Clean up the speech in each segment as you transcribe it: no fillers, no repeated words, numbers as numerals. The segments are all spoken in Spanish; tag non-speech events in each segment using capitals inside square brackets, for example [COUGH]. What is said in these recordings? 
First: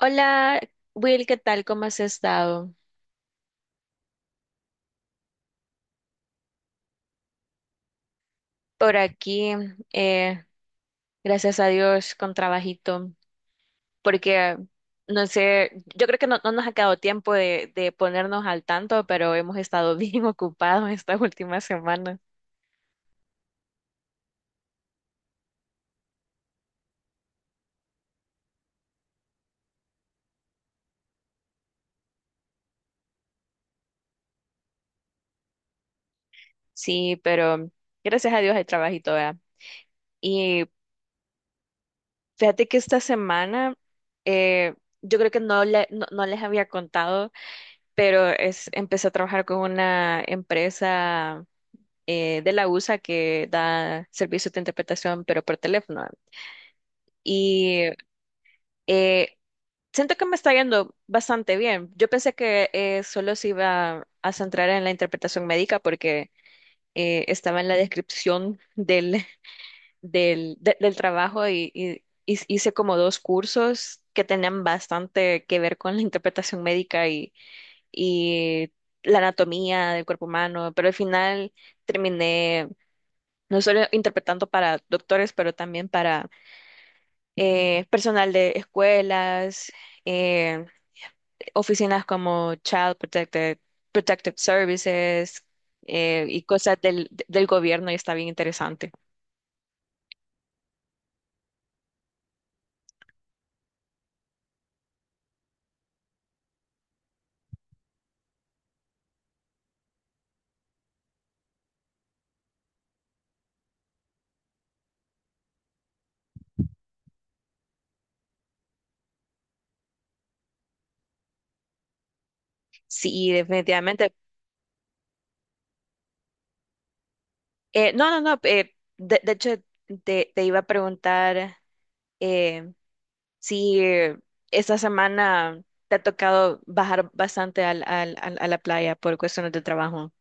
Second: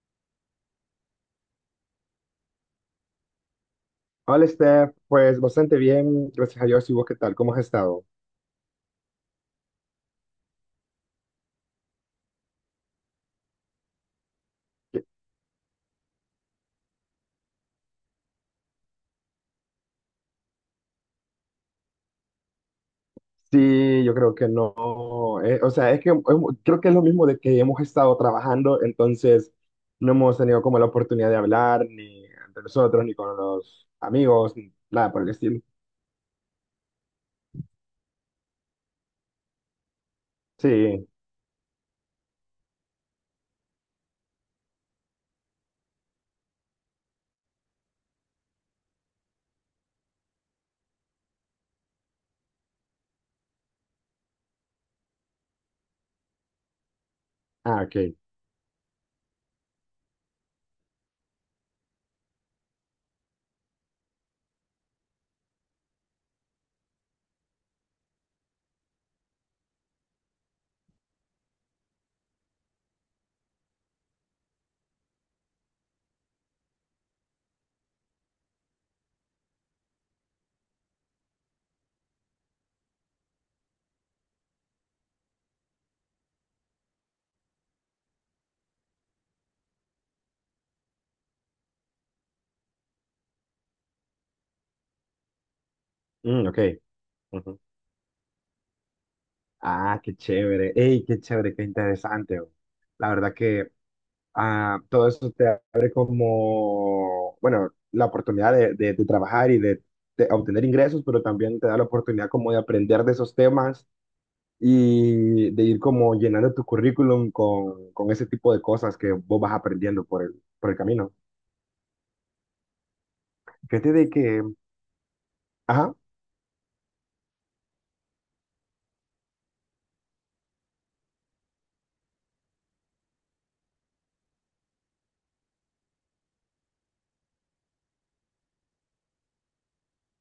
Hola, Will, ¿qué tal? ¿Cómo has estado? Hola, Steph. Pues bastante bien, gracias a Dios. ¿Y vos qué tal? ¿Cómo has estado? Por aquí, eh, gracias a Dios, con trabajito, porque no sé, yo creo que no nos ha quedado tiempo de ponernos al tanto, pero hemos estado [LAUGHS] bien ocupados estas últimas semanas. Sí, yo creo que no. O sea, es que creo que es lo mismo de que hemos estado trabajando, entonces no hemos tenido como la oportunidad de hablar ni entre nosotros, ni con los amigos, ni nada por el estilo. Sí, pero gracias a Dios hay trabajito, ¿verdad? Y Sí. fíjate que esta semana, eh, yo creo que no les había contado, pero es, empecé a trabajar con una empresa de la USA, que da servicios de interpretación, pero por teléfono. Y Ah, ok. eh, siento que me está yendo bastante bien. Yo pensé que solo se iba a centrar en la interpretación médica porque estaba en la descripción [LAUGHS] del trabajo y, y hice como dos cursos que tenían bastante que ver con la interpretación médica y la anatomía del cuerpo humano, pero al final terminé no solo interpretando para doctores, pero también para personal de escuelas, eh, oficinas como Child Protected, Protective Services, y Mm, ok. cosas del Ujú. gobierno, y está bien interesante. Ah, qué chévere. Ey, qué chévere, qué interesante. La verdad que todo eso te abre como, bueno, la oportunidad de, de trabajar y de obtener ingresos, pero también te da la oportunidad como de aprender de esos temas y de ir como llenando tu currículum con ese tipo de cosas que vos vas aprendiendo por el camino. Sí, Fíjate de definitivamente. que, ajá, No, no, no. De hecho, te iba a preguntar eh, si esta semana te ha tocado bajar bastante al, a la playa por cuestiones de trabajo.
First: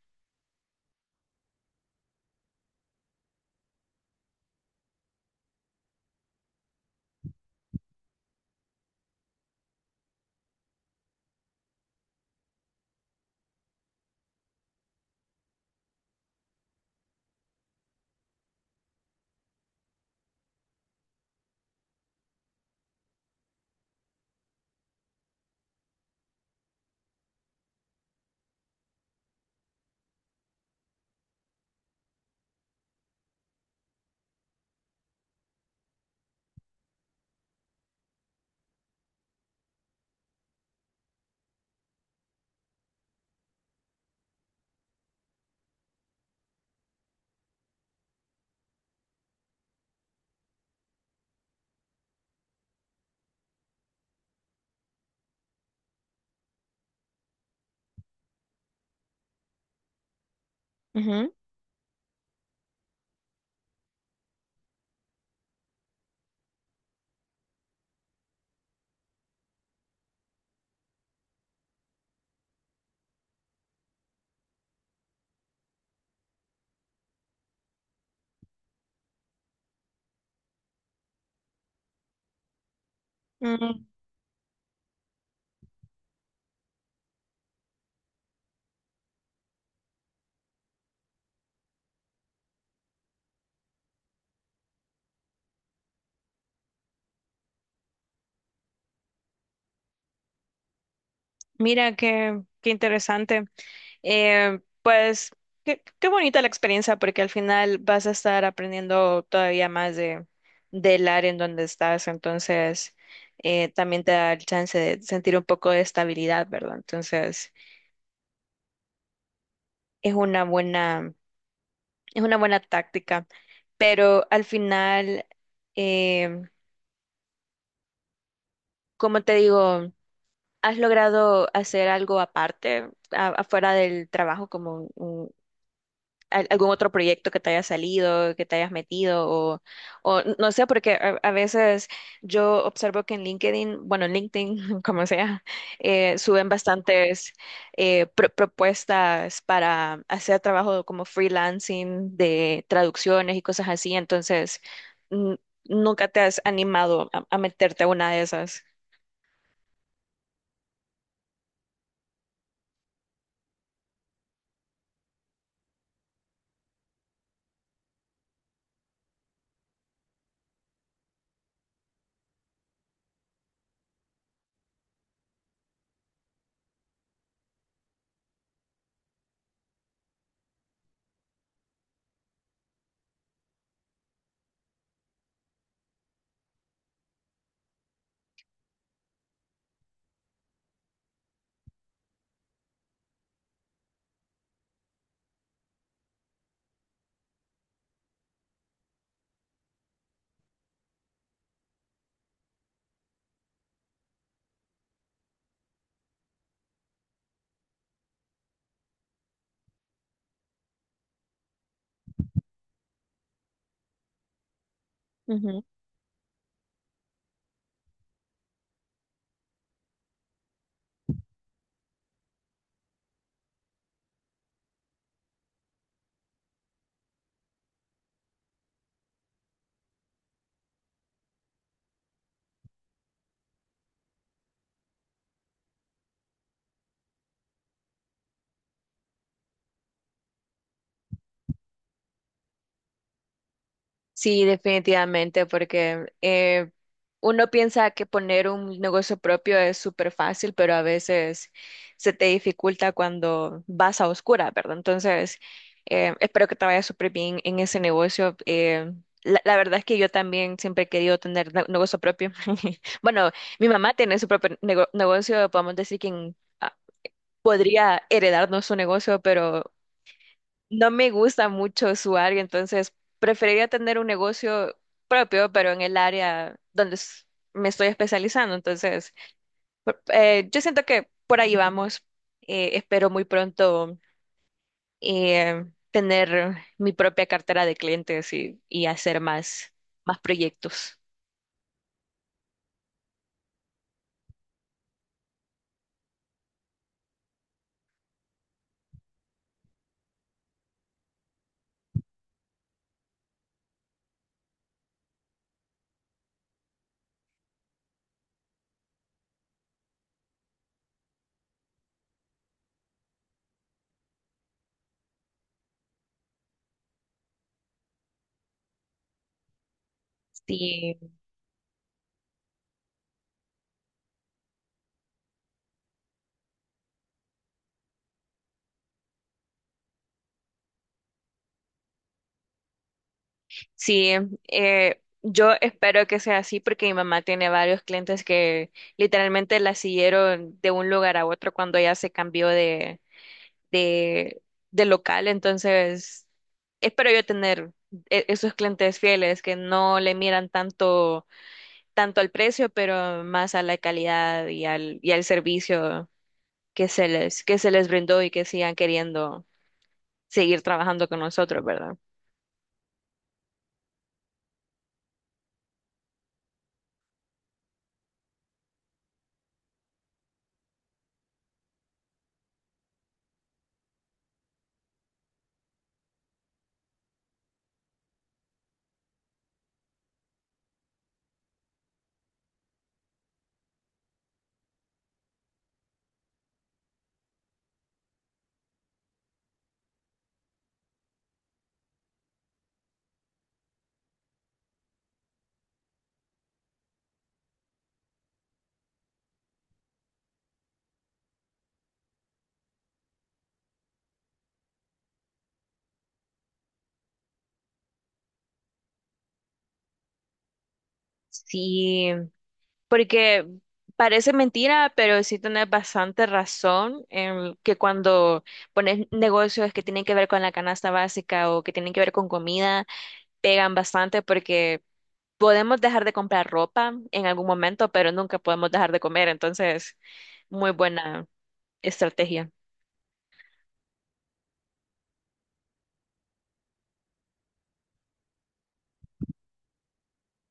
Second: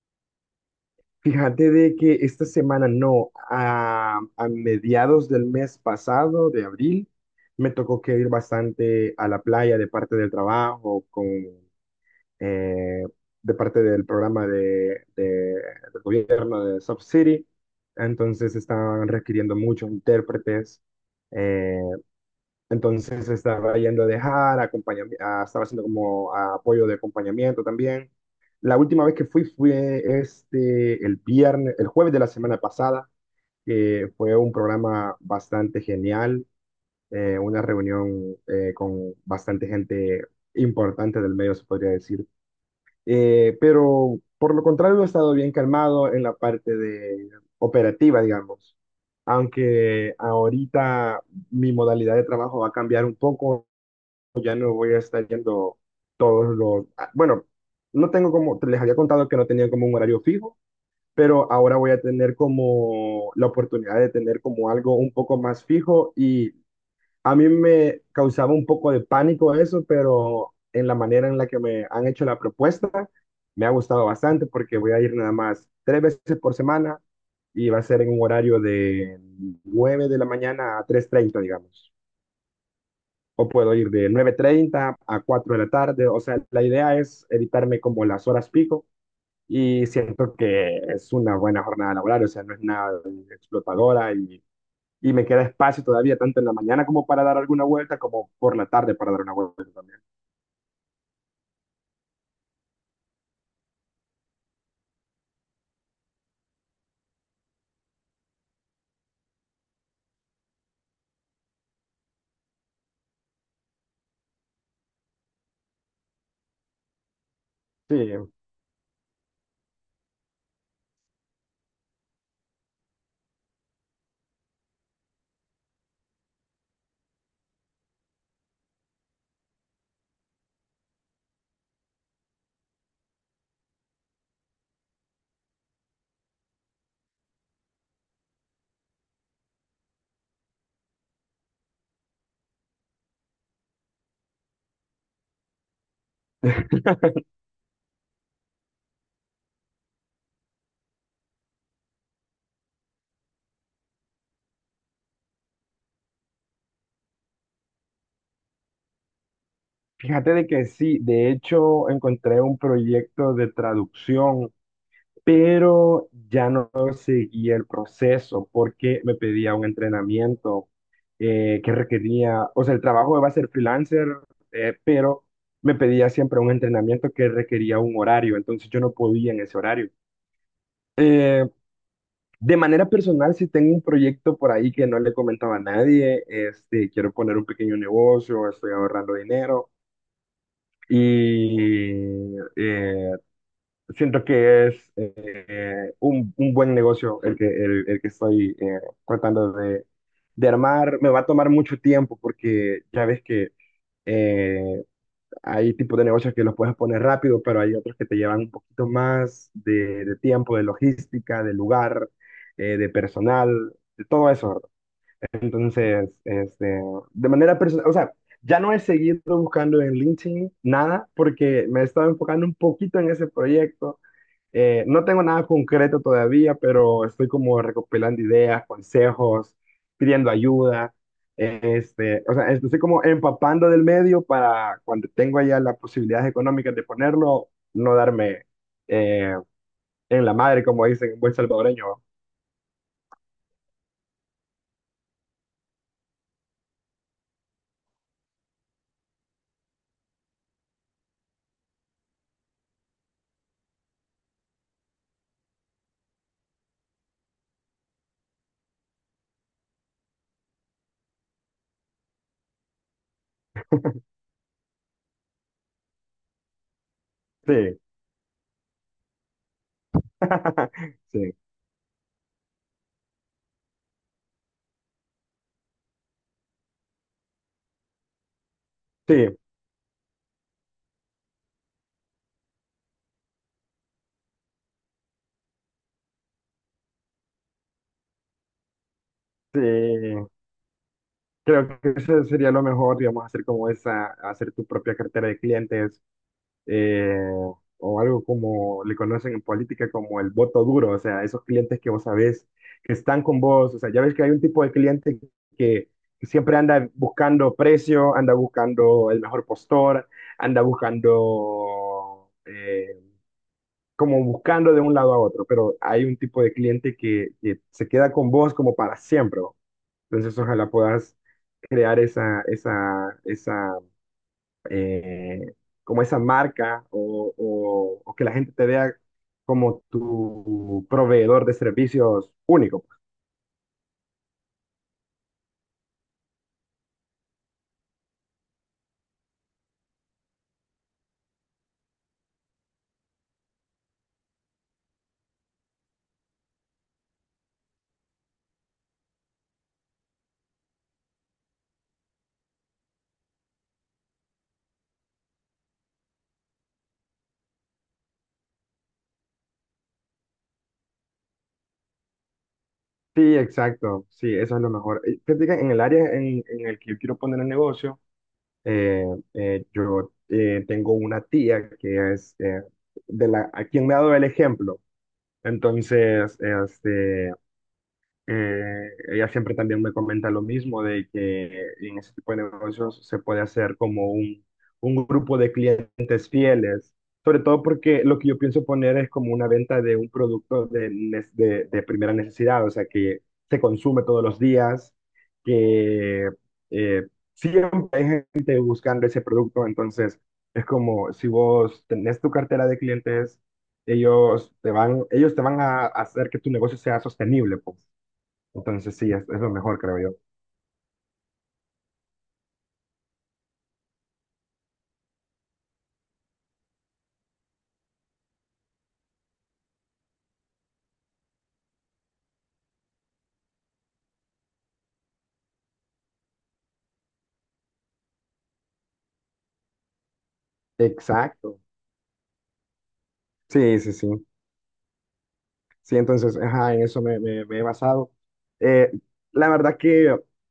fíjate de que esta semana, no, a mediados del mes pasado, de abril, me tocó que ir bastante a la playa de parte del trabajo con eh, de parte del programa de, del gobierno de Soft City. Entonces estaban requiriendo muchos intérpretes. eh, entonces estaba yendo a dejar, estaba haciendo como apoyo de acompañamiento también. La última vez que fui fue este, el viernes, el jueves de la semana pasada, que fue un programa bastante genial, una reunión con bastante gente importante del medio, se podría decir. Pero por lo contrario, he estado bien calmado en la parte de operativa, digamos. Aunque ahorita mi modalidad de trabajo va a cambiar un poco, ya no voy a estar yendo todos los... Bueno, no tengo como, les había contado que no tenía como un horario fijo, pero ahora voy a tener como la oportunidad de tener como algo un poco más fijo y a mí me causaba un poco de pánico eso, pero en la manera en la que me han hecho la propuesta, me ha gustado bastante porque voy a ir nada más tres veces por semana y va a ser en un horario de 9 de la mañana a 3:30, digamos. O puedo Ujú. ir de 9:30 a 4 de la tarde. O sea, la idea es evitarme como las horas pico y siento que es una buena jornada laboral, o sea, no es nada explotadora y me queda espacio todavía tanto en la mañana como para dar alguna vuelta, como por la tarde para dar una vuelta también. Mira, qué, qué interesante. Pues qué, qué bonita la experiencia porque al final vas a estar aprendiendo todavía más de, del área en donde estás. Entonces, también te da el chance de sentir un poco de estabilidad, ¿verdad? Entonces, Sí, es una buena, es una buena táctica. Pero al final, eh, como te digo, ¿has logrado hacer algo aparte, a- afuera del trabajo, como un, al- algún otro proyecto que te haya salido, que te hayas metido o no sé, porque a veces yo observo que en LinkedIn, bueno, en LinkedIn, [LAUGHS] como sea, suben bastantes pro- propuestas para hacer trabajo como freelancing de traducciones y cosas así, entonces mm, nunca te has animado a meterte a una de esas. fíjate de que sí, de hecho encontré un proyecto de traducción, pero ya no seguí el proceso porque me pedía un entrenamiento que requería, o sea, el trabajo iba a ser freelancer, pero me pedía siempre un entrenamiento que requería un horario, entonces yo no podía en ese horario. Eh, De manera personal, si tengo un proyecto por ahí que no le comentaba a nadie, este, quiero poner un pequeño negocio, estoy ahorrando dinero y siento que es un buen negocio el que estoy tratando de armar. Me va a tomar mucho tiempo porque ya ves que eh, hay tipos de negocios que los puedes poner rápido, pero hay otros que te llevan un poquito más de tiempo, de logística, de lugar, de personal, de todo eso. Entonces, este, de manera personal, o sea, ya no he seguido buscando en LinkedIn nada porque me he estado enfocando un poquito en ese proyecto. No tengo nada concreto todavía, pero estoy como recopilando ideas, consejos, pidiendo ayuda. Este, o sea, estoy como empapando del medio para cuando tengo ya las posibilidades económicas de ponerlo, no darme eh, en la madre, como dicen en buen salvadoreño. Sí, definitivamente, porque uno piensa que poner un negocio propio es súper fácil, pero a veces se te dificulta cuando vas a oscura, ¿verdad? Entonces, espero que te vaya súper bien en ese negocio. La, la verdad es que yo también siempre he querido tener ne- negocio propio. [LAUGHS] Bueno, mi mamá tiene su propio nego- negocio, podemos decir que ah, Sí, podría heredarnos su negocio, pero no [LAUGHS] me sí, gusta mucho su área, entonces preferiría tener un negocio propio, pero en el área donde s- me estoy especializando. Entonces, por- yo siento que por ahí vamos. Espero muy pronto eh, tener mi propia cartera de clientes y hacer sí, más, más sí. proyectos. Creo que eso sería lo mejor, digamos, hacer como esa, hacer tu propia cartera de clientes eh, o algo como le conocen en política como el voto duro, o sea, esos clientes que vos sabés que están con vos, o sea, ya ves que hay un tipo de cliente que siempre anda buscando precio, anda buscando el mejor postor, anda buscando, como buscando de un lado a otro, pero hay un tipo de cliente que se queda con vos como para siempre. Entonces, ojalá Sí, puedas crear esa, esa, esa, eh, como esa marca o, o que la gente te vea como tu proveedor de servicios único. sí, yo espero que sea así porque mi mamá tiene varios clientes que literalmente la siguieron de un lugar a otro cuando ella se cambió de de, de local, entonces espero yo tener e- esos clientes fieles que no le miran tanto, tanto al precio, pero más a la calidad y al servicio que se les brindó y que sigan queriendo seguir trabajando con nosotros, ¿verdad? Sí, exacto. Sí, eso es lo mejor. Fíjate que en el área en el que yo quiero poner el negocio, eh, yo tengo una tía que es de la, a quien me ha dado el ejemplo. Entonces, este, eh, ella siempre también me comenta lo mismo, de que en ese tipo de negocios se puede hacer como un grupo de clientes fieles, sobre todo porque lo que yo pienso poner es como una venta de un producto de, de primera necesidad, o sea, que se consume todos los días, que eh, siempre hay gente buscando ese producto, entonces es como si vos tenés tu cartera de clientes, ellos te van a hacer que tu negocio sea sostenible, pues. Entonces sí, es lo mejor, creo yo. Sí, porque parece mentira, pero sí tenés bastante razón en que cuando pones negocios que tienen que ver con la canasta básica o que tienen que ver con comida, pegan bastante porque podemos dejar de comprar ropa en algún momento, pero nunca podemos dejar de comer. Entonces, muy buena Exacto. estrategia. Sí, sí, sí. Sí, entonces, ajá, en eso me, me he basado. Eh, la verdad que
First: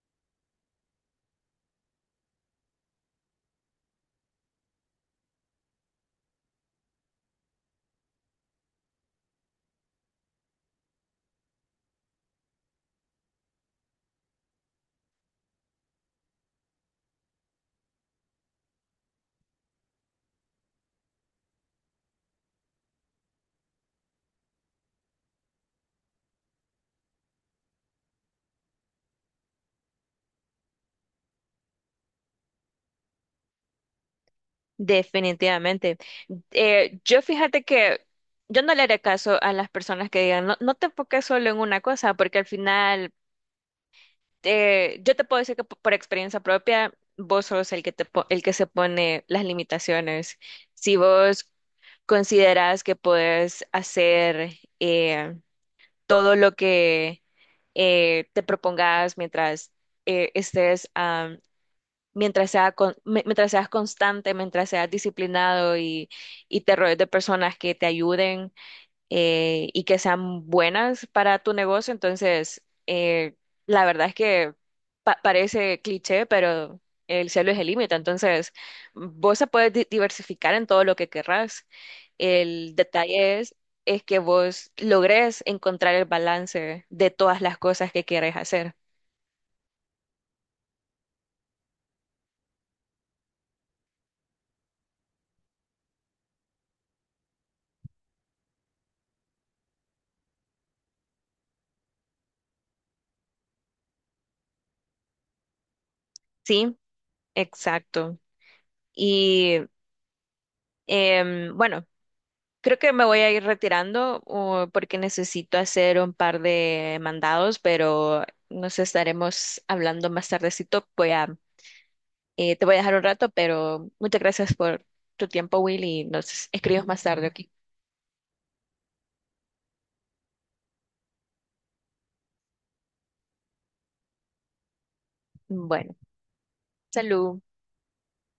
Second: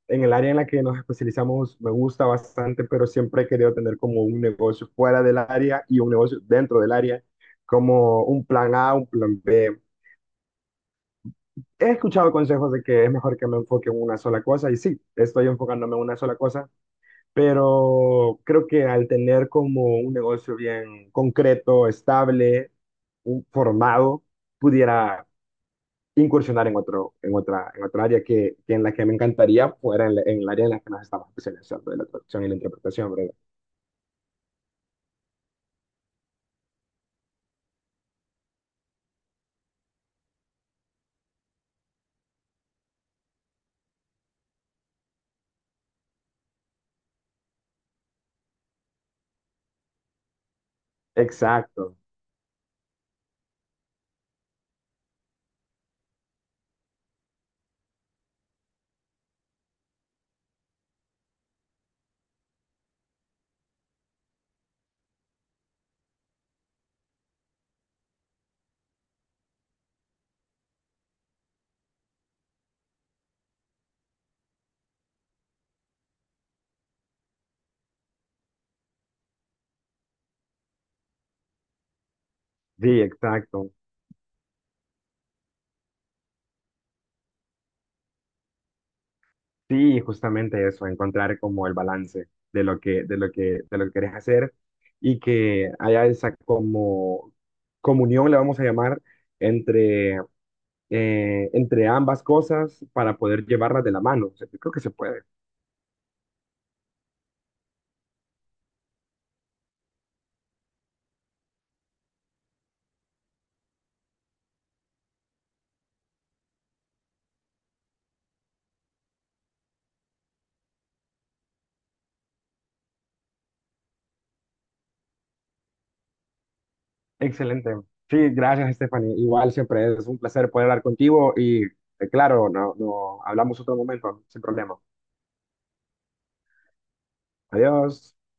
en el área en la que nos especializamos me gusta bastante, pero siempre he querido tener como un negocio fuera del área y un negocio dentro del área, como un plan A, un plan B. He escuchado consejos de que es mejor que me enfoque en una sola cosa y sí, estoy enfocándome en una sola cosa, pero creo que al tener como un negocio bien concreto, estable, un formado pudiera incursionar en otro, en otra área que en la que me encantaría fuera en, en el área en la que nos estamos especializando, de la traducción y la interpretación, ¿verdad? Definitivamente. Yo fíjate que yo no le haré caso a las personas que digan, no, no te enfoques solo en una cosa, porque al final, yo te puedo decir que p- por experiencia propia, vos sos el que te, po- el que se pone las limitaciones. Si vos Exacto, consideras que puedes hacer eh, todo lo que te propongas, mientras eh, estés, am, mientras sea con- mi- mientras seas constante, mientras seas disciplinado y te rodees de personas que te ayuden, y que sean buenas para tu negocio. Entonces, la verdad es que pa- parece cliché, pero el cielo es el límite. Entonces, vos se puedes di- diversificar en todo lo que querrás. El sí, detalle exacto. es que vos logres encontrar el balance de todas las cosas que quieres hacer. Sí, justamente eso, encontrar como el balance de lo que, de lo que, de lo que querés hacer y que haya esa como comunión, le vamos a llamar, entre, entre ambas cosas para poder llevarlas de la mano. O sea, yo creo que se puede. Sí, exacto. Y bueno, creo que me voy a ir retirando, porque necesito hacer un par de mandados, pero nos estaremos hablando más tardecito. Voy a, te voy a dejar un rato, pero muchas gracias por tu tiempo, Will, y nos escribimos más tarde aquí. Excelente. Sí, gracias, Stephanie. Igual siempre es un placer poder hablar contigo y claro, no, no hablamos otro momento, sin problema. Bueno, salud. Adiós.